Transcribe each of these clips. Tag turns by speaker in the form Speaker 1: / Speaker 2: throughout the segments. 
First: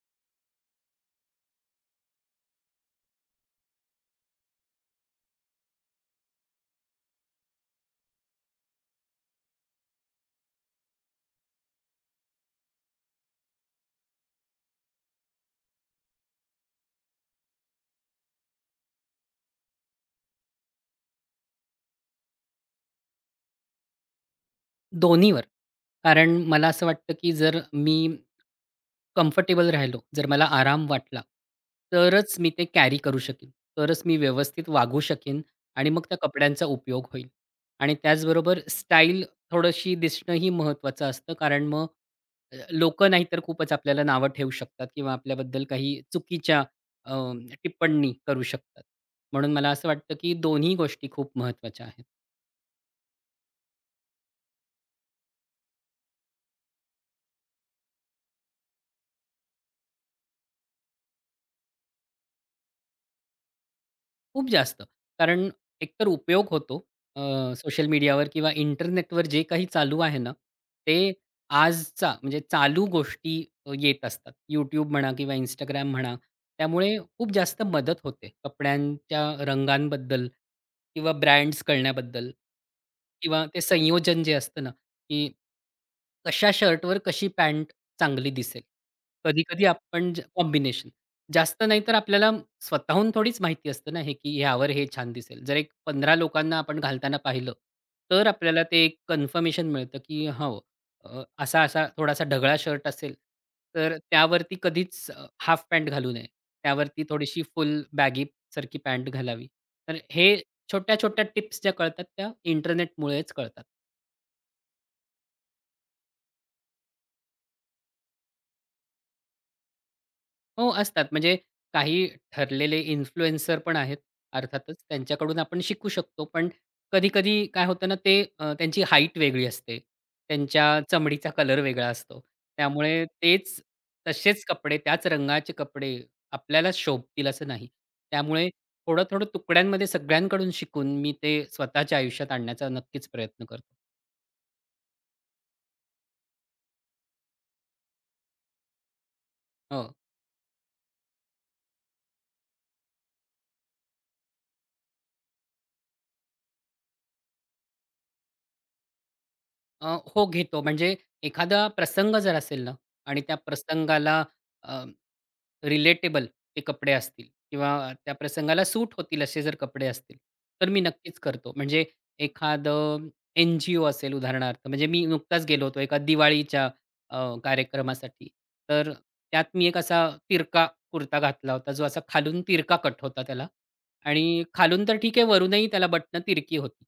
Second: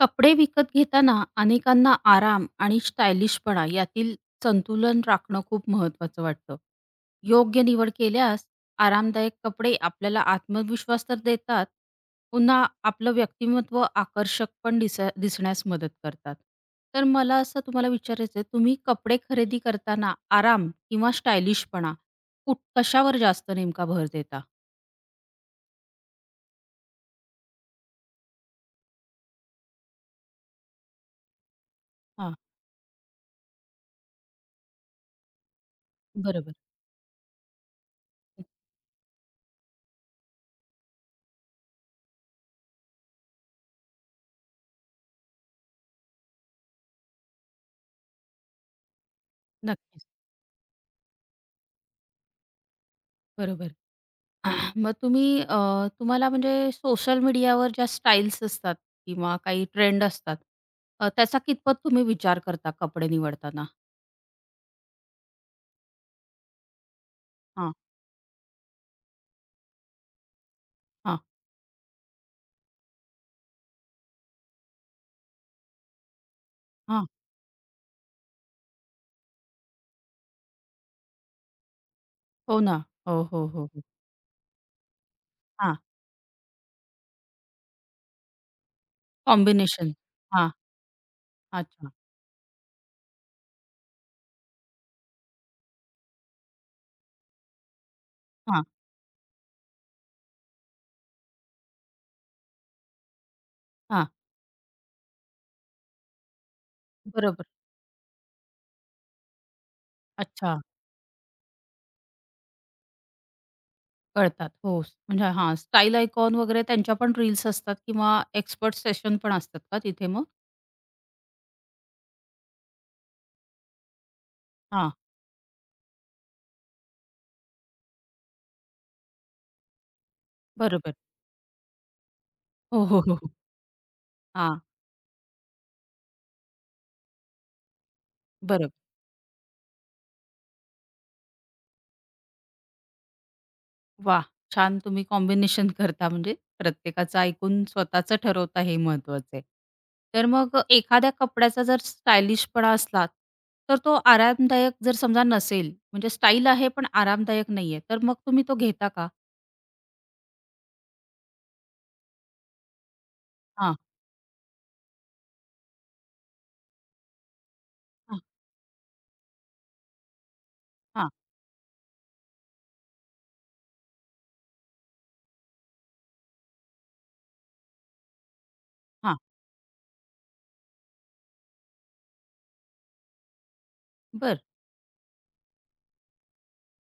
Speaker 1: कपडे विकत घेताना अनेकांना आराम आणि स्टायलिशपणा यातील संतुलन राखणं खूप महत्वाचं वाटतं. योग्य निवड केल्यास आरामदायक कपडे आपल्याला आत्मविश्वास तर देतात, पुन्हा आपलं व्यक्तिमत्व आकर्षक पण दिसण्यास मदत करतात. तर मला असं तुम्हाला विचारायचं तुम्ही कपडे खरेदी करताना आराम किंवा स्टायलिशपणा कशावर जास्त नेमका भर देता?
Speaker 2: दोन्हीवर. कारण मला असं वाटतं, की जर मी कम्फर्टेबल राहिलो, जर मला आराम वाटला,
Speaker 1: हां,
Speaker 2: तरच मी ते कॅरी करू शकेन. तरच मी व्यवस्थित वागू शकेन आणि मग त्या
Speaker 1: बरोबर.
Speaker 2: कपड्यांचा उपयोग होईल. आणि त्याचबरोबर स्टाईल थोडीशी दिसणंही महत्त्वाचं असतं. कारण मग लोकं नाहीतर खूपच आपल्याला नावं ठेवू शकतात किंवा आपल्याबद्दल काही चुकीच्या अ, टिप्पणी करू शकतात. म्हणून मला असं
Speaker 1: नक्कीच.
Speaker 2: वाटतं, की दोन्ही गोष्टी खूप महत्त्वाच्या आहेत.
Speaker 1: बरोबर. आह, मग तुम्ही तुम्हाला म्हणजे सोशल मीडियावर ज्या स्टाईल्स असतात किंवा काही ट्रेंड असतात, त्याचा कितपत तुम्ही विचार करता कपडे निवडताना?
Speaker 2: खूप जास्त. कारण एकतर उपयोग होतो अ,
Speaker 1: हां,
Speaker 2: सोशल मीडियावर किंवा इंटरनेटवर जे काही चालू आहे ना, ते
Speaker 1: हां,
Speaker 2: आजचा म्हणजे चालू गोष्टी येत असतात. YouTube म्हणा किंवा इंस्टाग्राम म्हणा. त्यामुळे
Speaker 1: हां.
Speaker 2: खूप जास्त मदत होते कपड्यांच्या रंगांबद्दल किंवा ब्रँड्स कळण्याबद्दल
Speaker 1: हो ना. हो,
Speaker 2: किंवा
Speaker 1: हो,
Speaker 2: ते
Speaker 1: हो, हो.
Speaker 2: संयोजन जे असतं ना, की
Speaker 1: हां,
Speaker 2: कशा शर्टवर कशी पॅन्ट चांगली दिसेल. कधी-कधी
Speaker 1: कॉम्बिनेशन.
Speaker 2: आपण
Speaker 1: हां,
Speaker 2: कॉम्बिनेशन. जास्त नाही
Speaker 1: अच्छा.
Speaker 2: तर आपल्याला स्वतःहून थोडीच माहिती असतं ना, हे की ह्यावर हे छान दिसेल. जर एक 15 लोकांना आपण घालताना पाहिलं, तर आपल्याला
Speaker 1: हां,
Speaker 2: ते एक कन्फर्मेशन मिळतं, की हो, असा-असा थोडासा ढगळा शर्ट असेल, तर
Speaker 1: हां.
Speaker 2: त्यावरती कधीच हाफ पॅन्ट घालू नये. त्यावरती थोडीशी
Speaker 1: बरोबर.
Speaker 2: फुल बॅगी सारखी पॅन्ट घालावी. तर हे
Speaker 1: अच्छा.
Speaker 2: छोट्या-छोट्या टिप्स ज्या कळतात, त्या इंटरनेटमुळेच कळतात.
Speaker 1: कळतात. हो. म्हणजे हां, स्टाईल आयकॉन वगैरे त्यांच्या पण रील्स असतात किंवा एक्सपर्ट सेशन पण असतात का तिथे मग?
Speaker 2: हो, असतात. म्हणजे काही ठरलेले इन्फ्लुएन्सर पण आहेत अर्थातच.
Speaker 1: हां,
Speaker 2: त्यांच्याकडून आपण शिकू शकतो. पण कधी-कधी काय होतं ना ते त्यांची हाईट वेगळी असते. त्यांच्या
Speaker 1: बरोबर.
Speaker 2: चमडीचा कलर वेगळा असतो.
Speaker 1: हो, हो,
Speaker 2: त्यामुळे
Speaker 1: हो, हो.
Speaker 2: तसेच
Speaker 1: हां,
Speaker 2: कपडे, त्याच रंगाचे कपडे आपल्याला शोभतील असं नाही. त्यामुळे
Speaker 1: बरोबर.
Speaker 2: थोडं-थोडं तुकड्यांमध्ये सगळ्यांकडून शिकून मी ते स्वतःच्या आयुष्यात आणण्याचा नक्कीच प्रयत्न करतो.
Speaker 1: वा, छान तुम्ही कॉम्बिनेशन करता म्हणजे प्रत्येकाचं ऐकून स्वतःचं ठरवता हे महत्वाचं आहे.
Speaker 2: हो.
Speaker 1: तर मग एखाद्या कपड्याचा जर स्टायलिशपणा असला, तर तो आरामदायक जर समजा नसेल म्हणजे स्टाईल आहे पण आरामदायक नाहीये, तर मग तुम्ही तो घेता का?
Speaker 2: हो घेतो. म्हणजे एखादा प्रसंग जर असेल ना आणि त्या
Speaker 1: हां,
Speaker 2: प्रसंगाला अ, रिलेटेबल ते कपडे असतील किंवा त्या
Speaker 1: हां,
Speaker 2: प्रसंगाला सूट होतील असे जर कपडे असतील, तर मी
Speaker 1: हां,
Speaker 2: नक्कीच करतो. म्हणजे एखादं एन-जी-ओ असेल उदाहरणार्थ, म्हणजे मी नुकताच गेलो होतो एका दिवाळीच्या अ, कार्यक्रमासाठी. तर
Speaker 1: हां.
Speaker 2: त्यात मी एक असा तिरका कुर्ता घातला होता, जो असा खालून तिरका कट होता त्याला
Speaker 1: बरं.
Speaker 2: आणि खालून तर ठीक आहे, वरूनही त्याला बटणं तिरकी होती.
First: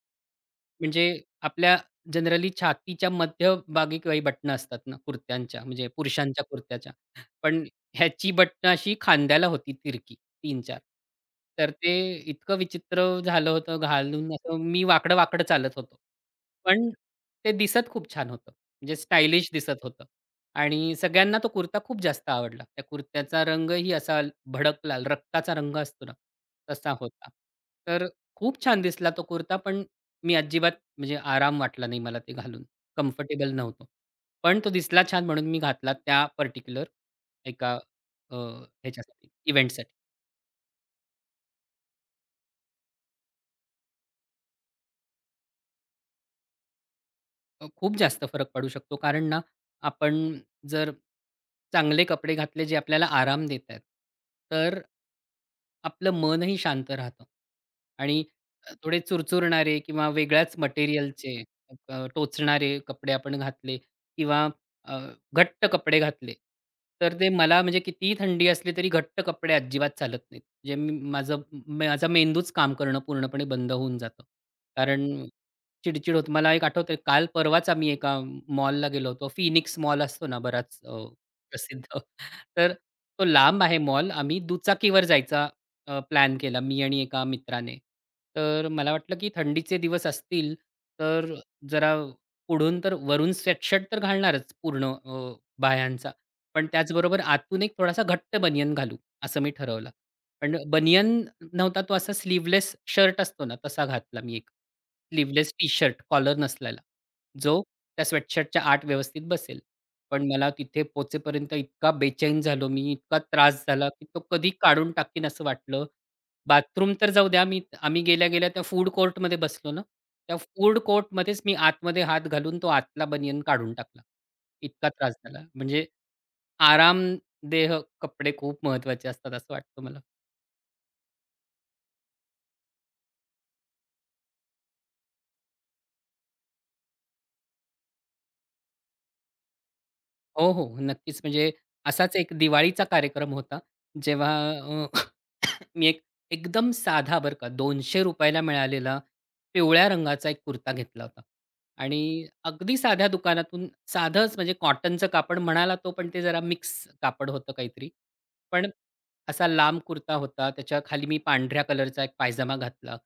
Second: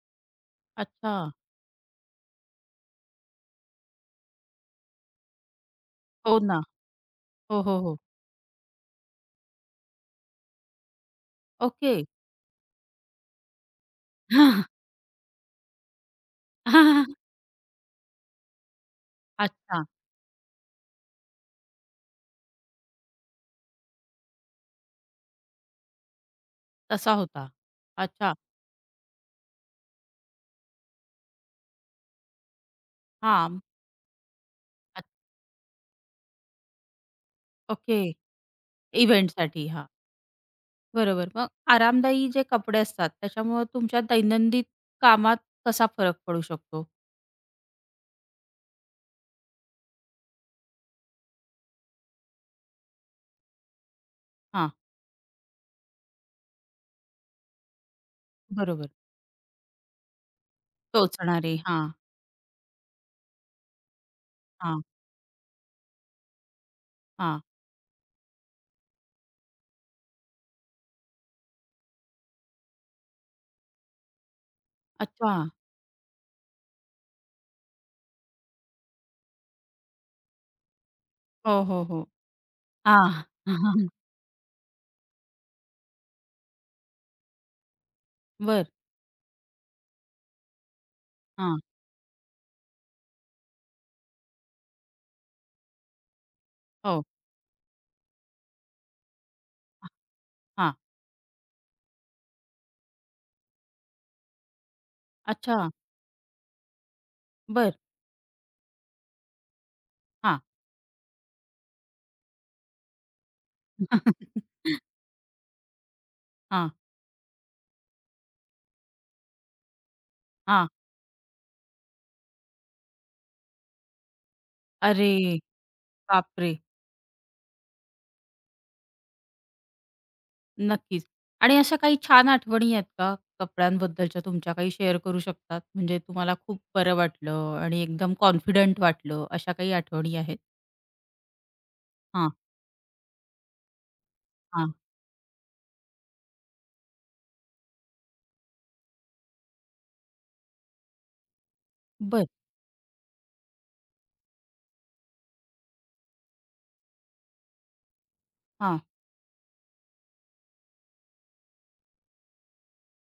Speaker 1: अच्छा.
Speaker 2: म्हणजे आपल्या जनरली छातीच्या मध्यभागी काही बटणं असतात ना कुर्त्यांच्या, म्हणजे
Speaker 1: हो
Speaker 2: पुरुषांच्या
Speaker 1: ना.
Speaker 2: कुर्त्याच्या.
Speaker 1: हो,
Speaker 2: पण
Speaker 1: हो, हो.
Speaker 2: ह्याची बटणं अशी खांद्याला होती तिरकी 3-4. तर ते
Speaker 1: ओके.
Speaker 2: इतकं विचित्र झालं होतं घालून असं मी वाकडं-वाकडं चालत होतो.
Speaker 1: हा,
Speaker 2: पण
Speaker 1: हा, हा,
Speaker 2: ते दिसत खूप छान होतं. म्हणजे स्टायलिश दिसत
Speaker 1: अच्छा.
Speaker 2: होतं आणि सगळ्यांना तो कुर्ता खूप जास्त आवडला. त्या कुर्त्याचा रंगही असा भडक लाल रक्ताचा रंग असतो ना, तसा
Speaker 1: तसा
Speaker 2: होता.
Speaker 1: होता.
Speaker 2: तर
Speaker 1: अच्छा.
Speaker 2: खूप छान दिसला तो कुर्ता, पण मी अजिबात म्हणजे आराम वाटला नाही मला ते घालून. कम्फर्टेबल
Speaker 1: हां.
Speaker 2: नव्हतो. पण तो
Speaker 1: अ,
Speaker 2: दिसला छान म्हणून मी घातला त्या पार्टिक्युलर एका
Speaker 1: ओके.
Speaker 2: अ, ह्याच्यासाठी
Speaker 1: इव्हेंटसाठी.
Speaker 2: इव्हेंटसाठी.
Speaker 1: बरोबर. मग आरामदायी जे कपडे असतात, त्याच्यामुळं तुमच्या दैनंदिन कामात कसा फरक पडू शकतो?
Speaker 2: खूप जास्त फरक पडू शकतो. कारण ना, आपण जर चांगले कपडे घातले जे आपल्याला आराम देत आहेत,
Speaker 1: हां,
Speaker 2: तर आपलं मनही शांत राहतं आणि
Speaker 1: बरोबर.
Speaker 2: थोडे चुरचुरणारे किंवा वेगळ्याच मटेरियलचे
Speaker 1: टोचणारे. हां,
Speaker 2: टोचणारे कपडे आपण घातले किंवा
Speaker 1: हां,
Speaker 2: अ, घट्ट कपडे घातले, तर ते
Speaker 1: हां.
Speaker 2: मला म्हणजे कितीही थंडी असली तरी घट्ट कपडे अजिबात चालत नाहीत. म्हणजे मी माझं माझा मेंदूच काम करणं पूर्णपणे बंद होऊन जातं. कारण
Speaker 1: अच्छा.
Speaker 2: चिडचिड होते. मला एक आठवतंय काल परवाच आम्ही एका मॉलला गेलो होतो. फिनिक्स मॉल असतो ना बराच
Speaker 1: हो, हो,
Speaker 2: प्रसिद्ध.
Speaker 1: हो.
Speaker 2: तर
Speaker 1: हां.
Speaker 2: तो लांब आहे मॉल. आम्ही दुचाकीवर जायचा प्लॅन केला मी आणि एका मित्राने.
Speaker 1: बरं.
Speaker 2: तर मला वाटलं की थंडीचे दिवस असतील तर
Speaker 1: हां.
Speaker 2: जरा पुढून तर वरून स्वेटशर्ट तर घालणारच पूर्ण बाह्यांचा. पण
Speaker 1: हो.
Speaker 2: त्याचबरोबर आतून एक थोडासा घट्ट बनियन घालू असं मी ठरवलं. पण
Speaker 1: हां.
Speaker 2: बनियन नव्हता तो असा स्लीव्हलेस शर्ट असतो ना तसा घातला मी एक. स्लीव्हलेस
Speaker 1: अच्छा.
Speaker 2: टी-शर्ट कॉलर नसलेला, जो
Speaker 1: बरं.
Speaker 2: त्या स्वेटशर्टच्या आत व्यवस्थित बसेल. पण
Speaker 1: हां.
Speaker 2: मला तिथे पोहोचेपर्यंत इतका बेचैन झालो मी, इतका त्रास झाला, की तो कधी काढून टाकीन असं वाटलं.
Speaker 1: हां, हां.
Speaker 2: बाथरूम तर जाऊ द्या, आम्ही गेल्या-गेल्या त्या फूड कोर्टमध्ये बसलो ना, त्या फूड कोर्टमध्येच मी आतमध्ये हात घालून तो आतला बनियन काढून टाकला. इतका
Speaker 1: अरे
Speaker 2: त्रास झाला. म्हणजे
Speaker 1: बापरे!
Speaker 2: आरामदेह कपडे खूप महत्त्वाचे असतात असं वाटतं मला.
Speaker 1: नक्कीच. आणि अशा काही छान आठवणी आहेत का कपड्यांबद्दलच्या तुमच्या काही शेअर करू शकतात? म्हणजे तुम्हाला खूप बरं वाटलं आणि एकदम कॉन्फिडंट वाटलं, अशा काही आठवणी आहेत?
Speaker 2: हो, हो. नक्कीच. म्हणजे असाच
Speaker 1: हां,
Speaker 2: एक दिवाळीचा कार्यक्रम होता. जेव्हा
Speaker 1: हां.
Speaker 2: अ मी एक एकदम साधा बरं का ₹200 ला मिळालेला पिवळ्या रंगाचा एक कुर्ता घेतला होता आणि
Speaker 1: बरं.
Speaker 2: अगदी साध्या दुकानातून साधंच म्हणजे कॉटनचं कापड म्हणाला तो, पण ते जरा मिक्स कापड होतं काहीतरी. पण
Speaker 1: हां,
Speaker 2: असा लांब कुर्ता होता. त्याच्या खाली मी पांढऱ्या कलरचा एक पायजामा घातला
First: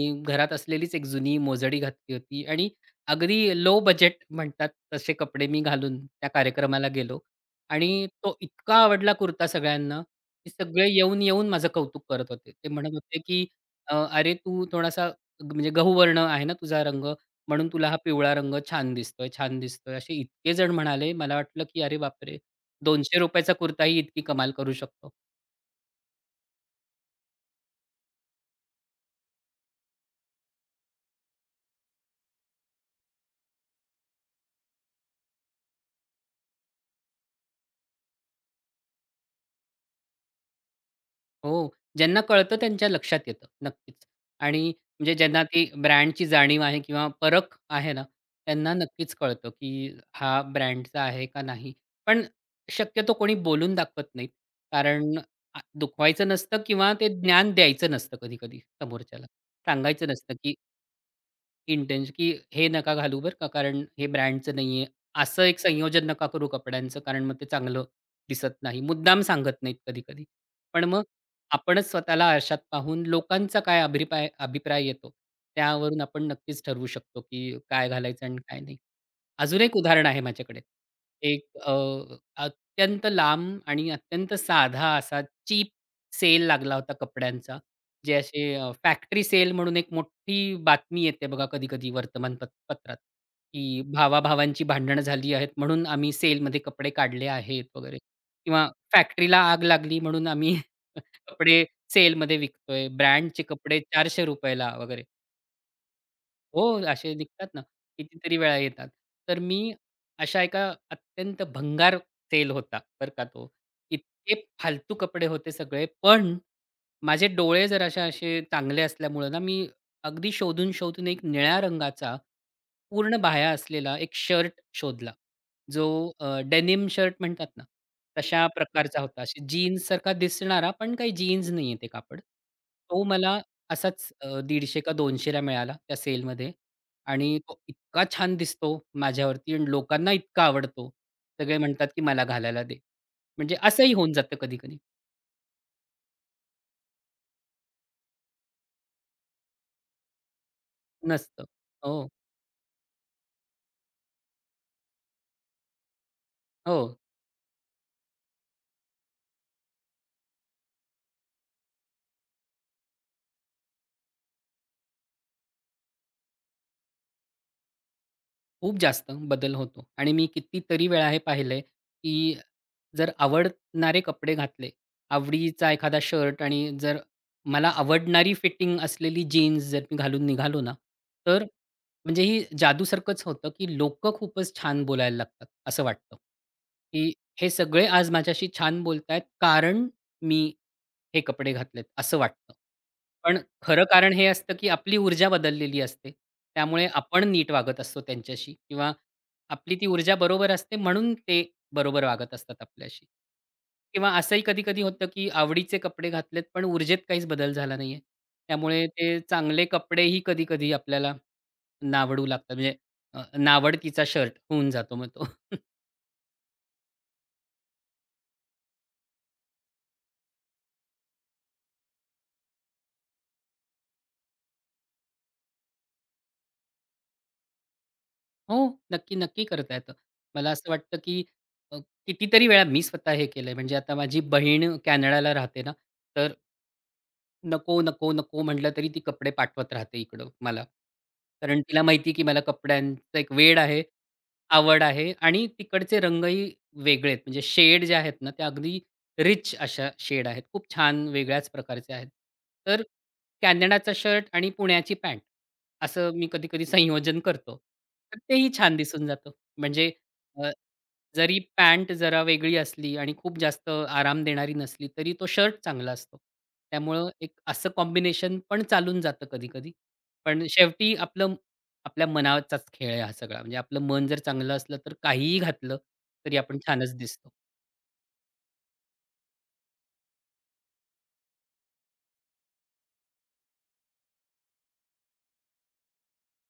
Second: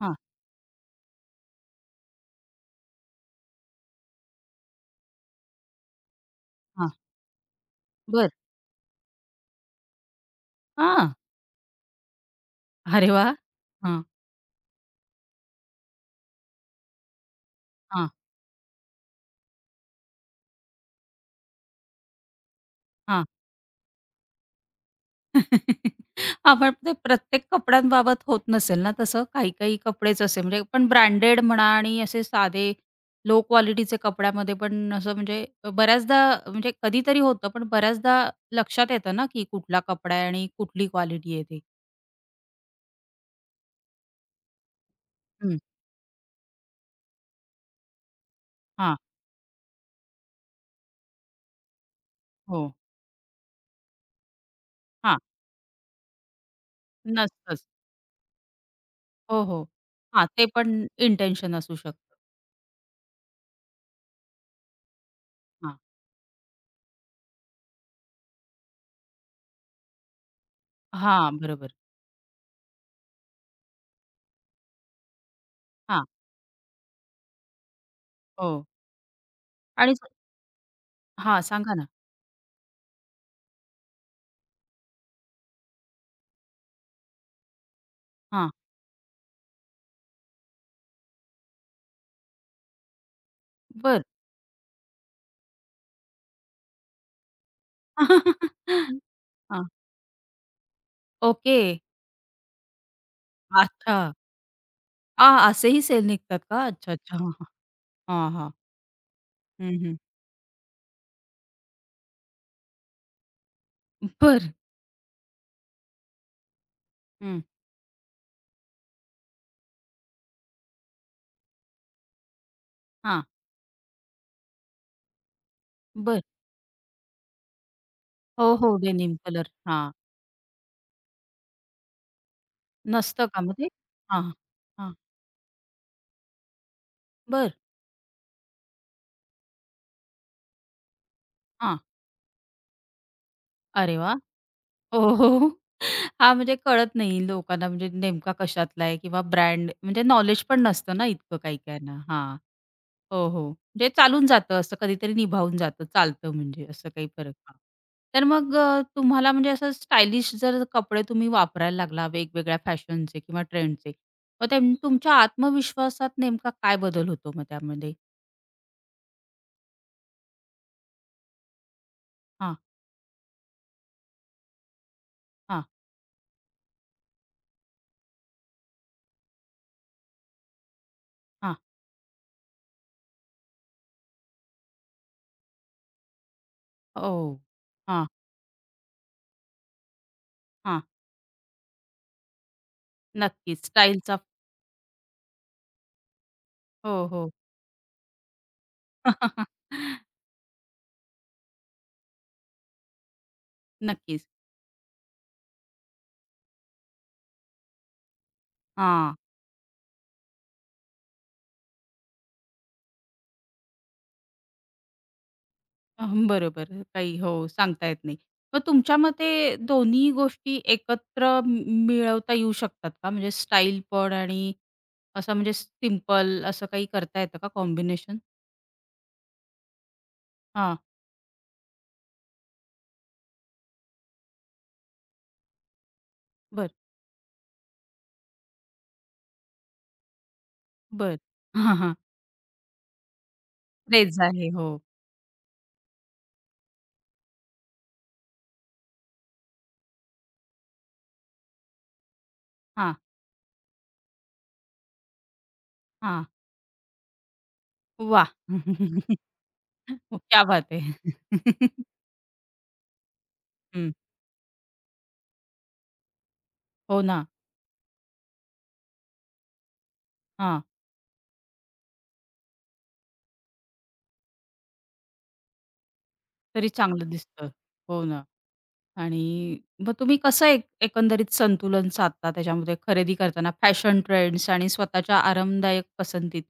Speaker 1: हां,
Speaker 2: घरात असलेलीच एक जुनी मोजडी घातली होती आणि अगदी लो बजेट म्हणतात तसे कपडे मी घालून त्या कार्यक्रमाला
Speaker 1: हां.
Speaker 2: गेलो आणि
Speaker 1: बरं.
Speaker 2: तो इतका आवडला कुर्ता सगळ्यांना ते सगळे
Speaker 1: हां.
Speaker 2: येऊन-येऊन माझं कौतुक करत होते. ते म्हणत
Speaker 1: अरे
Speaker 2: होते,
Speaker 1: वाह!
Speaker 2: की
Speaker 1: हां,
Speaker 2: "अरे, तू थोडासा म्हणजे गहूवर्ण आहे ना तुझा रंग, म्हणून तुला हा
Speaker 1: हां,
Speaker 2: पिवळा रंग छान दिसतोय, छान दिसतोय." असे इतके जण म्हणाले. मला वाटलं, की अरे बापरे! ₹200
Speaker 1: हां.
Speaker 2: चा कुर्ताही इतकी कमाल करू शकतो.
Speaker 1: हां, पण ते प्रत्येक कपड्यांबाबत होत नसेल ना तसं? काही-काही कपडेच असे म्हणजे पण ब्रँडेड म्हणा आणि असे साधे लो क्वालिटीचे कपड्यामध्ये पण असं म्हणजे बऱ्याचदा म्हणजे कधीतरी होतं, पण बऱ्याचदा लक्षात येतं ना की कुठला कपडा आहे आणि कुठली क्वालिटी आहे ती.
Speaker 2: हो. ज्यांना कळतं त्यांच्या लक्षात येतं नक्कीच. आणि म्हणजे ज्यांना
Speaker 1: हं.
Speaker 2: ती ब्रँडची जाणीव आहे किंवा परख आहे ना, त्यांना
Speaker 1: हां.
Speaker 2: नक्कीच कळतं, की हा ब्रँडचा आहे का नाही. पण
Speaker 1: हो.
Speaker 2: शक्यतो कोणी बोलून दाखवत नाहीत. कारण
Speaker 1: हां.
Speaker 2: दुखवायचं नसतं किंवा ते ज्ञान
Speaker 1: नसतंच.
Speaker 2: द्यायचं नसतं कधी-कधी समोरच्याला.
Speaker 1: हो, हो.
Speaker 2: सांगायचं
Speaker 1: हां,
Speaker 2: नसतं,
Speaker 1: ते
Speaker 2: की
Speaker 1: पण इंटेन्शन असू शकतं.
Speaker 2: की हे नका घालू बरं का, कारण हे ब्रँडचं नाहीये. असं एक
Speaker 1: हां.
Speaker 2: संयोजन नका करू कपड्यांचं, कारण मग ते चांगलं दिसत नाही. मुद्दाम सांगत नाहीत कधी-कधी. पण मग
Speaker 1: हां, बरोबर.
Speaker 2: आपणच स्वतःला आरशात पाहून लोकांचा काय अभिप्राय अभिप्राय येतो, त्यावरून
Speaker 1: हां,
Speaker 2: आपण नक्कीच ठरवू शकतो, की काय घालायचं आणि
Speaker 1: हो
Speaker 2: काय नाही. अजून एक
Speaker 1: आणि
Speaker 2: उदाहरण आहे माझ्याकडे.
Speaker 1: हां,
Speaker 2: एक
Speaker 1: सांगा ना?
Speaker 2: अत्यंत लांब आणि अत्यंत साधा असा चीप सेल लागला होता कपड्यांचा. जे
Speaker 1: हां,
Speaker 2: असे फॅक्टरी सेल म्हणून एक मोठी बातमी येते बघा कधी-कधी पत्रात, की
Speaker 1: बरं.
Speaker 2: भावा-भावांची भांडणं झाली आहेत म्हणून आम्ही सेलमध्ये कपडे काढले आहेत वगैरे किंवा फॅक्टरीला आग
Speaker 1: हां,
Speaker 2: लागली म्हणून आम्ही
Speaker 1: ओके.
Speaker 2: कपडे सेलमध्ये विकतोय. ब्रँडचे कपडे
Speaker 1: अच्छा.
Speaker 2: ₹400 ला वगैरे.
Speaker 1: आ, असेही सेल निघतात
Speaker 2: हो,
Speaker 1: का? अच्छा,
Speaker 2: असे
Speaker 1: अच्छा. हां, हां.
Speaker 2: निघतात ना,
Speaker 1: हां,
Speaker 2: कितीतरी
Speaker 1: हां.
Speaker 2: वेळा येतात. तर मी
Speaker 1: हं, हं.
Speaker 2: अशा एका अत्यंत भंगार सेल होता बरं का तो. इतके
Speaker 1: बरं.
Speaker 2: फालतू कपडे होते सगळे, पण माझे
Speaker 1: हं.
Speaker 2: डोळे जराशे असे चांगले असल्यामुळं ना, मी अगदी शोधून-शोधून एक निळ्या रंगाचा, पूर्ण
Speaker 1: हां,
Speaker 2: बाह्या असलेला एक शर्ट शोधला. जो
Speaker 1: बरं.
Speaker 2: डेनिम शर्ट म्हणतात ना, तशा
Speaker 1: हो, हो.
Speaker 2: प्रकारचा
Speaker 1: डेनिम
Speaker 2: होता. अशी
Speaker 1: कलर. हां,
Speaker 2: जीन्ससारखा दिसणारा, पण काही जीन्स नाहीये ते कापड. तो
Speaker 1: नसतं
Speaker 2: मला
Speaker 1: का मग ते?
Speaker 2: असाच
Speaker 1: हां,
Speaker 2: 150 का
Speaker 1: हां.
Speaker 2: 200 मिळाला त्या सेलमध्ये आणि
Speaker 1: बरं.
Speaker 2: तो इतका छान दिसतो माझ्यावरती आणि लोकांना इतका आवडतो. सगळे
Speaker 1: हां.
Speaker 2: म्हणतात, की "मला घालायला दे." म्हणजे असंही
Speaker 1: अरे
Speaker 2: होऊन
Speaker 1: वाह!
Speaker 2: जातं कधी-कधी.
Speaker 1: हो, हो. हां, म्हणजे कळत नाही लोकांना म्हणजे नेमका कशातला आहे किंवा ब्रँड म्हणजे नॉलेज पण नसतं ना इतकं
Speaker 2: नसतं.
Speaker 1: काही काहींना.
Speaker 2: हो.
Speaker 1: हां. हो, हो. म्हणजे चालून जातं असं कधीतरी निभावून जातं, चालतं म्हणजे
Speaker 2: हो.
Speaker 1: असं काही फरक हां. तर मग तुम्हाला म्हणजे असं स्टायलिश जर कपडे तुम्ही वापरायला लागला वेगवेगळ्या फॅशनचे किंवा ट्रेंडचे, मग तुमच्या आत्मविश्वासात नेमका काय बदल होतो मग त्यामध्ये?
Speaker 2: खूप जास्त बदल होतो आणि मी कितीतरी वेळा हे पाहिलंय, की
Speaker 1: हां,
Speaker 2: जर आवडणारे कपडे घातले,
Speaker 1: हां,
Speaker 2: आवडीचा एखादा शर्ट आणि जर मला आवडणारी फिटिंग असलेली जीन्स जर मी घालून निघालो ना, तर
Speaker 1: हां.
Speaker 2: म्हणजे ही जादूसारखंच होतं, की लोकं खूपच छान बोलायला लागतात असं वाटतं, की
Speaker 1: हो.
Speaker 2: हे सगळे
Speaker 1: हां,
Speaker 2: आज माझ्याशी छान बोलतायत कारण मी
Speaker 1: हां.
Speaker 2: हे कपडे घातलेत असं वाटतं. पण
Speaker 1: नक्कीच.
Speaker 2: खरं कारण
Speaker 1: स्टाईलचा
Speaker 2: हे असतं, की आपली ऊर्जा बदललेली असते. त्यामुळे
Speaker 1: हो,
Speaker 2: आपण
Speaker 1: हो.
Speaker 2: नीट वागत असतो त्यांच्याशी किंवा आपली ती ऊर्जा बरोबर असते म्हणून ते बरोबर वागत असतात आपल्याशी. किंवा
Speaker 1: नक्कीच.
Speaker 2: असंही कधी-कधी होतं, की आवडीचे कपडे घातलेत पण ऊर्जेत काहीच बदल झाला नाहीये. त्यामुळे
Speaker 1: हां.
Speaker 2: ते चांगले कपडेही कधी-कधी आपल्याला नावडू लागतात. म्हणजे नावडतीचा शर्ट होऊन जातो मग तो.
Speaker 1: अहं, बरोबर. काही हो, सांगता येत नाही. मग तुमच्या मते दोन्ही गोष्टी एकत्र मिळवता येऊ शकतात का? म्हणजे स्टाईल पण आणि असं म्हणजे सिंपल असं काही करता येतं का कॉम्बिनेशन?
Speaker 2: हो, नक्की, नक्की करता येतं. मला असं
Speaker 1: हां,
Speaker 2: वाटतं, की अ, कितीतरी वेळा मी स्वतः हे केलंय. म्हणजे आता माझी बहीण कॅनडाला राहते ना, तर
Speaker 1: बर,
Speaker 2: नको, नको, नको म्हटलं तरी ती कपडे पाठवत राहते इकडं मला.
Speaker 1: बर,
Speaker 2: कारण
Speaker 1: हां,
Speaker 2: तिला
Speaker 1: हां.
Speaker 2: माहिती की मला कपड्यांचा एक वेड आहे,
Speaker 1: क्रेझ आहे. हो.
Speaker 2: आवड आहे आणि तिकडचे रंगही वेगळे आहेत. म्हणजे शेड जे आहेत ना, त्या अगदी रिच अशा शेड आहेत. खूप छान वेगळ्याच प्रकारचे आहेत. तर
Speaker 1: हां,
Speaker 2: कॅनडाचा शर्ट आणि पुण्याची पॅन्ट असं
Speaker 1: हां.
Speaker 2: मी कधी-कधी संयोजन करतो. तर
Speaker 1: वाह!
Speaker 2: तेही छान दिसून जातं. म्हणजे
Speaker 1: क्या बात है!
Speaker 2: जरी पॅन्ट जरा वेगळी असली आणि खूप जास्त
Speaker 1: हं.
Speaker 2: आराम देणारी नसली, तरी तो शर्ट चांगला असतो.
Speaker 1: हो
Speaker 2: त्यामुळं
Speaker 1: ना.
Speaker 2: एक असं कॉम्बिनेशन पण चालून जातं कधी-कधी. पण
Speaker 1: हां.
Speaker 2: शेवटी आपल्या मनाचाच खेळ आहे हा सगळा. म्हणजे आपलं मन जर चांगलं असलं, तर काहीही घातलं तरी आपण
Speaker 1: तरी
Speaker 2: छानच
Speaker 1: चांगलं
Speaker 2: दिसतो.
Speaker 1: दिसतं. हो ना. आणि मग तुम्ही कसं एक एकंदरीत संतुलन साधता त्याच्यामध्ये खरेदी करताना फॅशन ट्रेंड्स आणि स्वतःच्या आरामदायक पसंतीत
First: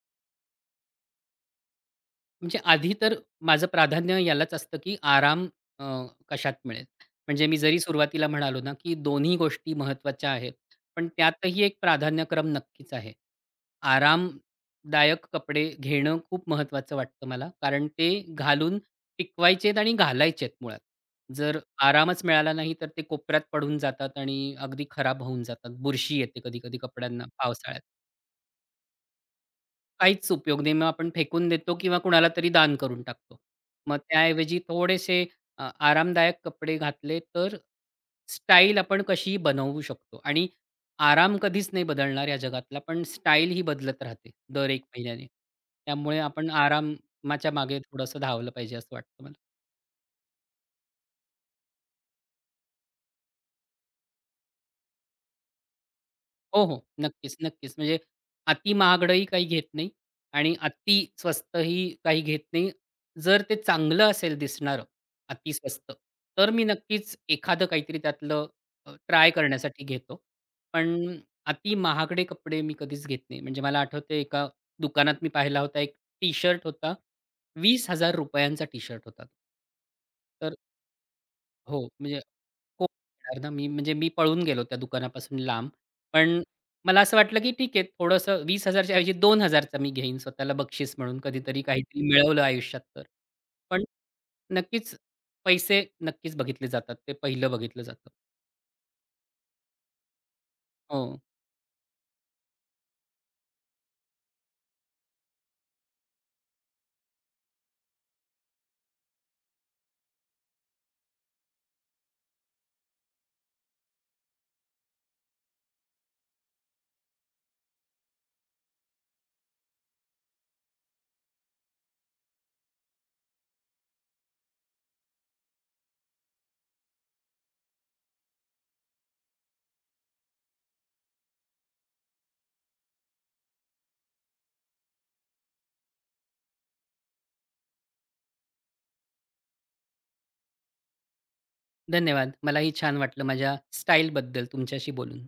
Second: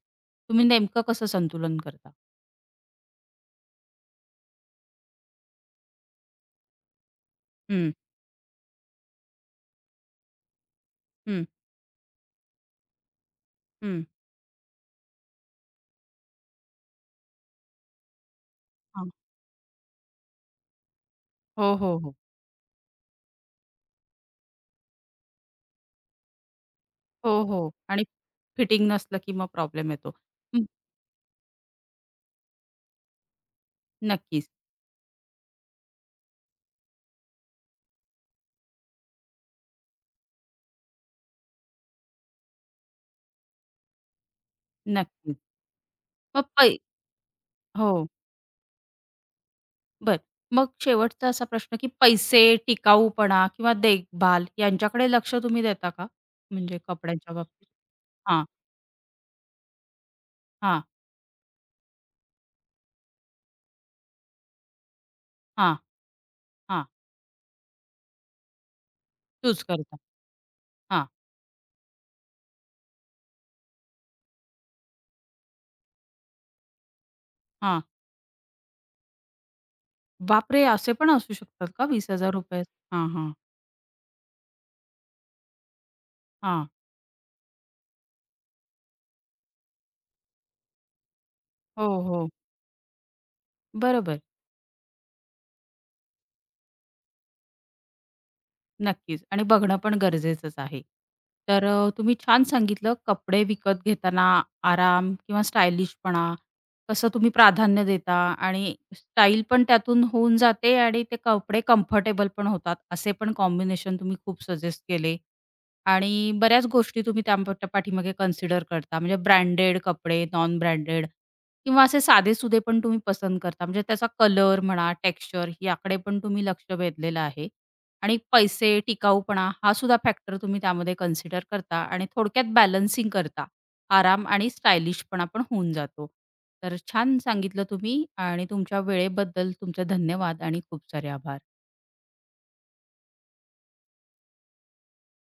Speaker 1: तुम्ही नेमकं कसं संतुलन करता?
Speaker 2: म्हणजे आधी तर माझं प्राधान्य यालाच असतं, की आराम अ, कशात मिळेल. म्हणजे मी जरी
Speaker 1: हं,
Speaker 2: सुरुवातीला म्हणालो ना, की दोन्ही गोष्टी महत्त्वाच्या आहेत, पण
Speaker 1: हं,
Speaker 2: त्यातही एक प्राधान्यक्रम नक्कीच आहे.
Speaker 1: हं.
Speaker 2: आरामदायक कपडे घेणं खूप महत्त्वाचं वाटतं मला. कारण ते घालून
Speaker 1: हां.
Speaker 2: टिकवायचेत आणि घालायचेत मुळात. जर
Speaker 1: हो, हो, हो.
Speaker 2: आरामच मिळाला नाही, तर ते कोपऱ्यात पडून जातात आणि अगदी खराब होऊन जातात. बुरशी येते कधी-कधी कपड्यांना
Speaker 1: हो, हो.
Speaker 2: पावसाळ्यात.
Speaker 1: आणि फिटिंग नसलं की मग प्रॉब्लेम येतो.
Speaker 2: काहीच उपयोग
Speaker 1: हं,
Speaker 2: नाही. मग आपण फेकून देतो किंवा कुणाला तरी दान करून टाकतो. मग
Speaker 1: नक्कीच,
Speaker 2: त्याऐवजी थोडेसे आरामदायक कपडे घातले तर स्टाईल आपण कशीही बनवू शकतो आणि आराम कधीच नाही बदलणार या जगातला, पण स्टाईल ही बदलत राहते दर एक महिन्याने.
Speaker 1: नक्कीच.
Speaker 2: त्यामुळे
Speaker 1: मग
Speaker 2: आपण
Speaker 1: पै
Speaker 2: आरामाच्या मागे
Speaker 1: हो,
Speaker 2: थोडंसं धावलं पाहिजे असं वाटतं मला.
Speaker 1: बरं. मग शेवटचा असा प्रश्न की पैसे, टिकाऊपणा किंवा देखभाल यांच्याकडे लक्ष तुम्ही देता का?
Speaker 2: हो,
Speaker 1: म्हणजे
Speaker 2: हो.
Speaker 1: कपड्यांच्या
Speaker 2: नक्कीच,
Speaker 1: बाबतीत?
Speaker 2: नक्कीच. म्हणजे
Speaker 1: हां,
Speaker 2: अति महागडंही काही घेत नाही आणि
Speaker 1: हां,
Speaker 2: अति स्वस्तही काही घेत नाही. जर ते चांगलं असेल दिसणारं, अति
Speaker 1: हां,
Speaker 2: स्वस्त, तर मी
Speaker 1: हां.
Speaker 2: नक्कीच एखादं काहीतरी त्यातलं ट्राय
Speaker 1: चूज
Speaker 2: करण्यासाठी
Speaker 1: करता.
Speaker 2: घेतो.
Speaker 1: हां.
Speaker 2: पण अति महागडे कपडे मी कधीच घेत नाही. म्हणजे मला आठवतंय एका दुकानात मी पाहिला होता एक टी-शर्ट होता.
Speaker 1: हां.
Speaker 2: ₹20,000 चा टी-शर्ट होता. तो. तर
Speaker 1: बापरे! असे पण असू शकतात
Speaker 2: हो.
Speaker 1: का
Speaker 2: म्हणजे
Speaker 1: ₹20,000?
Speaker 2: हो,
Speaker 1: हां, हां.
Speaker 2: येणार ना मी पळून गेलो त्या दुकानापासून लांब. पण
Speaker 1: हां.
Speaker 2: मला असं वाटलं, की ठीक आहे थोडंसं 20,000 च्या ऐवजी 2,000 चा मी घेईन स्वतःला बक्षीस म्हणून कधीतरी
Speaker 1: हो,
Speaker 2: काहीतरी
Speaker 1: हो.
Speaker 2: मिळवलं आयुष्यात तर. पण
Speaker 1: बरोबर.
Speaker 2: नक्कीच पैसे नक्कीच बघितले जातात. ते पहिलं बघितलं जातं.
Speaker 1: नक्कीच आणि बघणं पण गरजेचंच आहे.
Speaker 2: हो,
Speaker 1: तर तुम्ही छान सांगितलं कपडे विकत घेताना आराम किंवा स्टायलिशपणा कसं तुम्ही प्राधान्य देता आणि स्टाईल पण त्यातून होऊन जाते आणि ते कपडे कम्फर्टेबल पण होतात, असे पण कॉम्बिनेशन तुम्ही खूप सजेस्ट केले. आणि बऱ्याच गोष्टी तुम्ही त्या पाठीमागे कन्सिडर करता. म्हणजे ब्रँडेड कपडे, नॉन ब्रँडेड किंवा असे साधेसुधे पण तुम्ही पसंत करता. म्हणजे त्याचा कलर म्हणा, टेक्स्चर याकडे पण तुम्ही लक्ष वेधलेलं आहे आणि पैसे, टिकाऊपणा हा सुद्धा फॅक्टर तुम्ही त्यामध्ये कन्सिडर करता आणि थोडक्यात बॅलन्सिंग करता. आराम आणि स्टायलिशपणा पण होऊन जातो. तर छान सांगितलं तुम्ही आणि तुमच्या वेळेबद्दल तुमचे धन्यवाद आणि खूप सारे आभार.
Speaker 2: धन्यवाद. मलाही छान वाटलं माझ्या स्टाईलबद्दल तुमच्याशी बोलून.